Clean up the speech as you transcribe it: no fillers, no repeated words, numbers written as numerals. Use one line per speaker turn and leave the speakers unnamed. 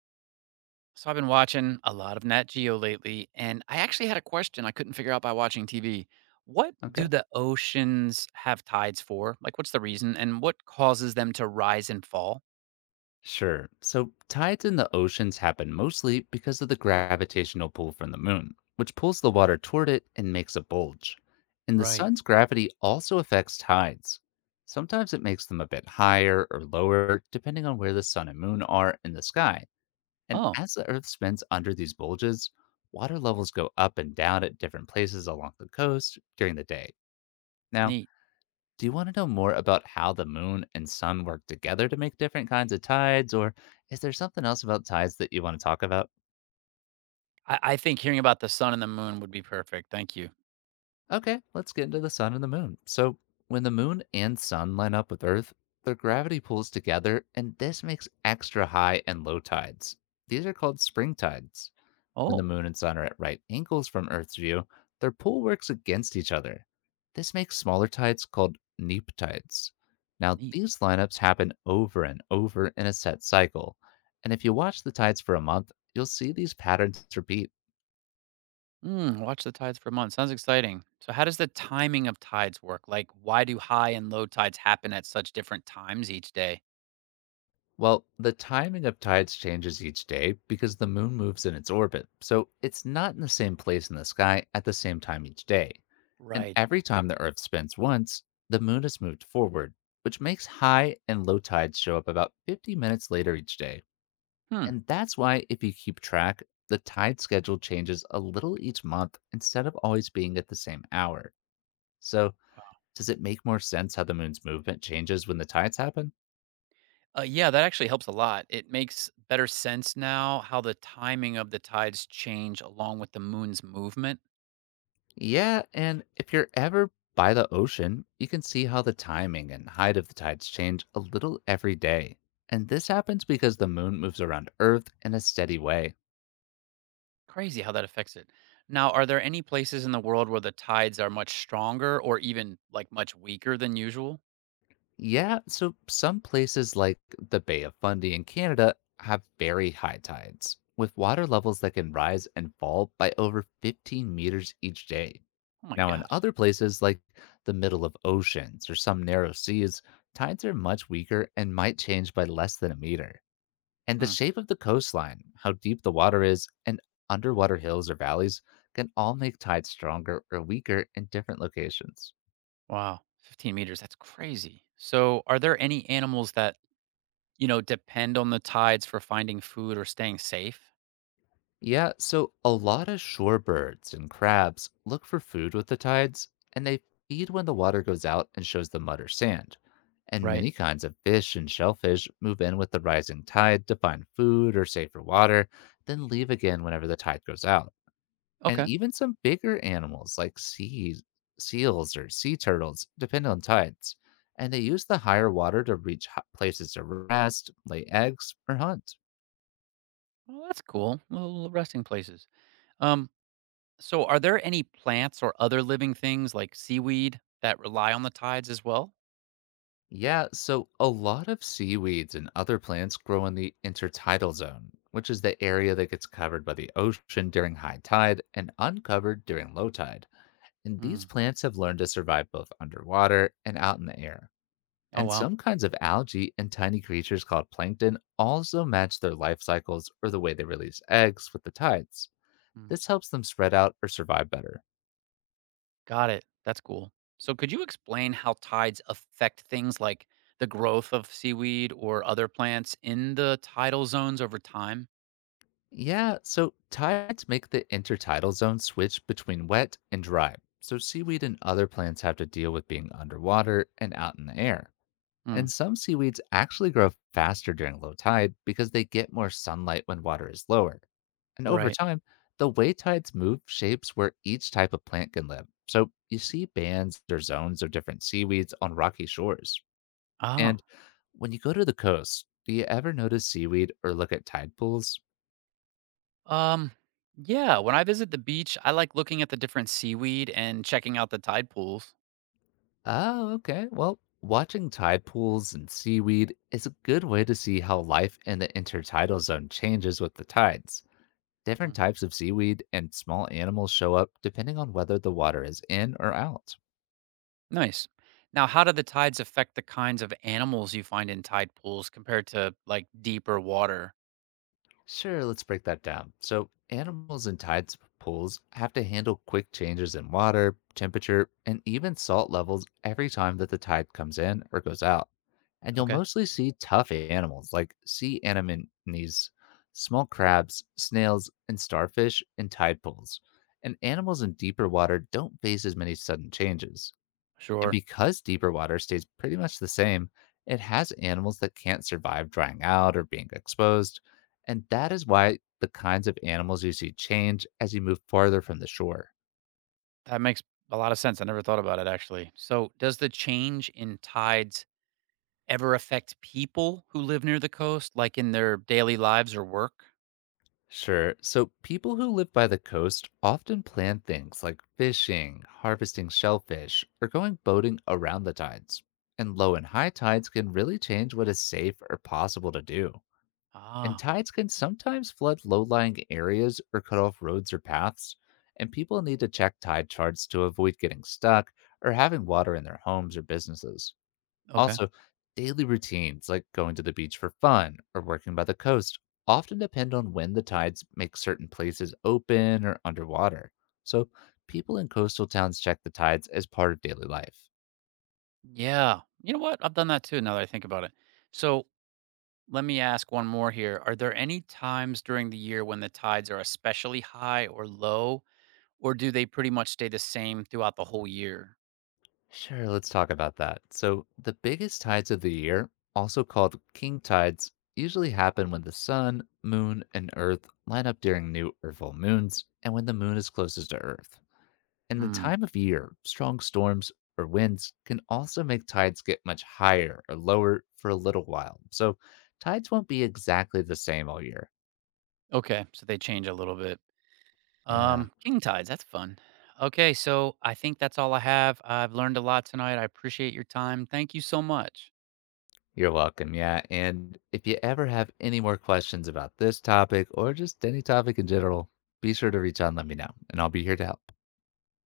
So I've been watching a lot of Nat Geo lately, and I actually had a question I couldn't figure out by watching TV. What do
Okay.
the oceans have tides for? Like, what's the reason, and what causes them to rise and fall?
Sure. So tides in the oceans happen mostly because of the gravitational pull from the moon, which pulls the water toward it and makes a bulge. And the
Right.
sun's gravity also affects tides. Sometimes it makes them a bit higher or lower, depending on where the sun and moon are in the sky. And
Oh,
as the earth spins under these bulges, water levels go up and down at different places along the coast during the day. Now,
neat.
do you want to know more about how the moon and sun work together to make different kinds of tides, or is there something else about tides that you want to talk about?
I think hearing about the sun and the moon would be perfect. Thank you.
Okay, let's get into the sun and the moon. So, when the moon and sun line up with Earth, their gravity pulls together, and this makes extra high and low tides. These are called spring tides. When the
Oh,
moon and sun are at right angles from Earth's view, their pull works against each other. This makes smaller tides called neap tides. Now,
neat.
these lineups happen over and over in a set cycle. And if you watch the tides for a month, you'll see these patterns repeat.
Mm, watch the tides for a month. Sounds exciting. So, how does the timing of tides work? Like, why do high and low tides happen at such different times each day?
Well, the timing of tides changes each day because the moon moves in its orbit, so it's not in the same place in the sky at the same time each day. And
Right.
every time the Earth spins once, the moon has moved forward, which makes high and low tides show up about 50 minutes later each day.
Hmm.
And that's why, if you keep track, the tide schedule changes a little each month instead of always being at the same hour. So, does it make more sense how the moon's movement changes when the tides happen?
Yeah, that actually helps a lot. It makes better sense now how the timing of the tides change along with the moon's movement.
Yeah, and if you're ever by the ocean, you can see how the timing and height of the tides change a little every day. And this happens because the moon moves around Earth in a steady way.
Crazy how that affects it. Now, are there any places in the world where the tides are much stronger or even like much weaker than usual?
Yeah, so some places like the Bay of Fundy in Canada have very high tides, with water levels that can rise and fall by over 15 meters each day.
Oh my
Now, in
gosh.
other places like the middle of oceans or some narrow seas, tides are much weaker and might change by less than a meter. And the
Hmm.
shape of the coastline, how deep the water is, and underwater hills or valleys can all make tides stronger or weaker in different locations.
Wow. 15 meters. That's crazy. So, are there any animals that, you know, depend on the tides for finding food or staying safe?
Yeah, so a lot of shorebirds and crabs look for food with the tides, and they feed when the water goes out and shows the mud or sand. And
Right.
many kinds of fish and shellfish move in with the rising tide to find food or safer water, then leave again whenever the tide goes out. And
Okay.
even some bigger animals like sea seals or sea turtles depend on tides, and they use the higher water to reach places to rest, lay eggs, or hunt.
Well, that's cool. Little resting places. Um, So, are there any plants or other living things like seaweed that rely on the tides as well?
Yeah, so a lot of seaweeds and other plants grow in the intertidal zone, which is the area that gets covered by the ocean during high tide and uncovered during low tide. And
Mm.
these plants have learned to survive both underwater and out in the air.
Oh,
And
wow.
some kinds of algae and tiny creatures called plankton also match their life cycles or the way they release eggs with the tides.
Mm.
This helps them spread out or survive better.
Got it. That's cool. So, could you explain how tides affect things like the growth of seaweed or other plants in the tidal zones over time?
Yeah, so tides make the intertidal zone switch between wet and dry. So seaweed and other plants have to deal with being underwater and out in the air.
Mm.
And some seaweeds actually grow faster during low tide because they get more sunlight when water is lower. And over
Right.
time, the way tides move shapes where each type of plant can live. So you see bands or zones of different seaweeds on rocky shores.
Oh.
And when you go to the coast, do you ever notice seaweed or look at tide pools?
Um, yeah, when I visit the beach, I like looking at the different seaweed and checking out the tide pools.
Oh, okay. Well, watching tide pools and seaweed is a good way to see how life in the intertidal zone changes with the tides. Different types of seaweed and small animals show up depending on whether the water is in or out.
Nice. Now, how do the tides affect the kinds of animals you find in tide pools compared to like deeper water?
Sure, let's break that down. So, animals in tides pools have to handle quick changes in water, temperature, and even salt levels every time that the tide comes in or goes out. And you'll
Okay.
mostly see tough animals like sea anemones, small crabs, snails, and starfish in tide pools. And
Mm,
animals in deeper water don't face as many sudden changes. And
sure.
because deeper water stays pretty much the same, it has animals that can't survive drying out or being exposed. And that is why the kinds of animals you see change as you move farther from the shore.
That makes a lot of sense. I never thought about it actually. So, does the change in tides ever affect people who live near the coast, like in their daily lives or work?
Sure, so people who live by the coast often plan things like fishing, harvesting shellfish, or going boating around the tides. And low and high tides can really change what is safe or possible to do. And
Ah,
tides can sometimes flood low lying areas or cut off roads or paths, and people need to check tide charts to avoid getting stuck or having water in their homes or businesses.
okay.
Also, daily routines like going to the beach for fun or working by the coast often depend on when the tides make certain places open or underwater. So, people in coastal towns check the tides as part of daily life.
Yeah. You know what? I've done that too now that I think about it. So, let me ask one more here. Are there any times during the year when the tides are especially high or low? Or do they pretty much stay the same throughout the whole year?
Sure, let's talk about that. So, the biggest tides of the year, also called king tides, usually happen when the sun, moon, and earth line up during new or full moons and when the moon is closest to earth. In the
Mm,
time of year, strong storms or winds can also make tides get much higher or lower for a little while. So, tides won't be exactly the same all year.
okay, so they change a little bit.
Yeah.
King tides, that's fun. Okay, so I think that's all I have. I've learned a lot tonight. I appreciate your time. Thank you so much.
You're welcome. Yeah. And if you ever have any more questions about this topic or just any topic in general, be sure to reach out and let me know, and I'll be here to help.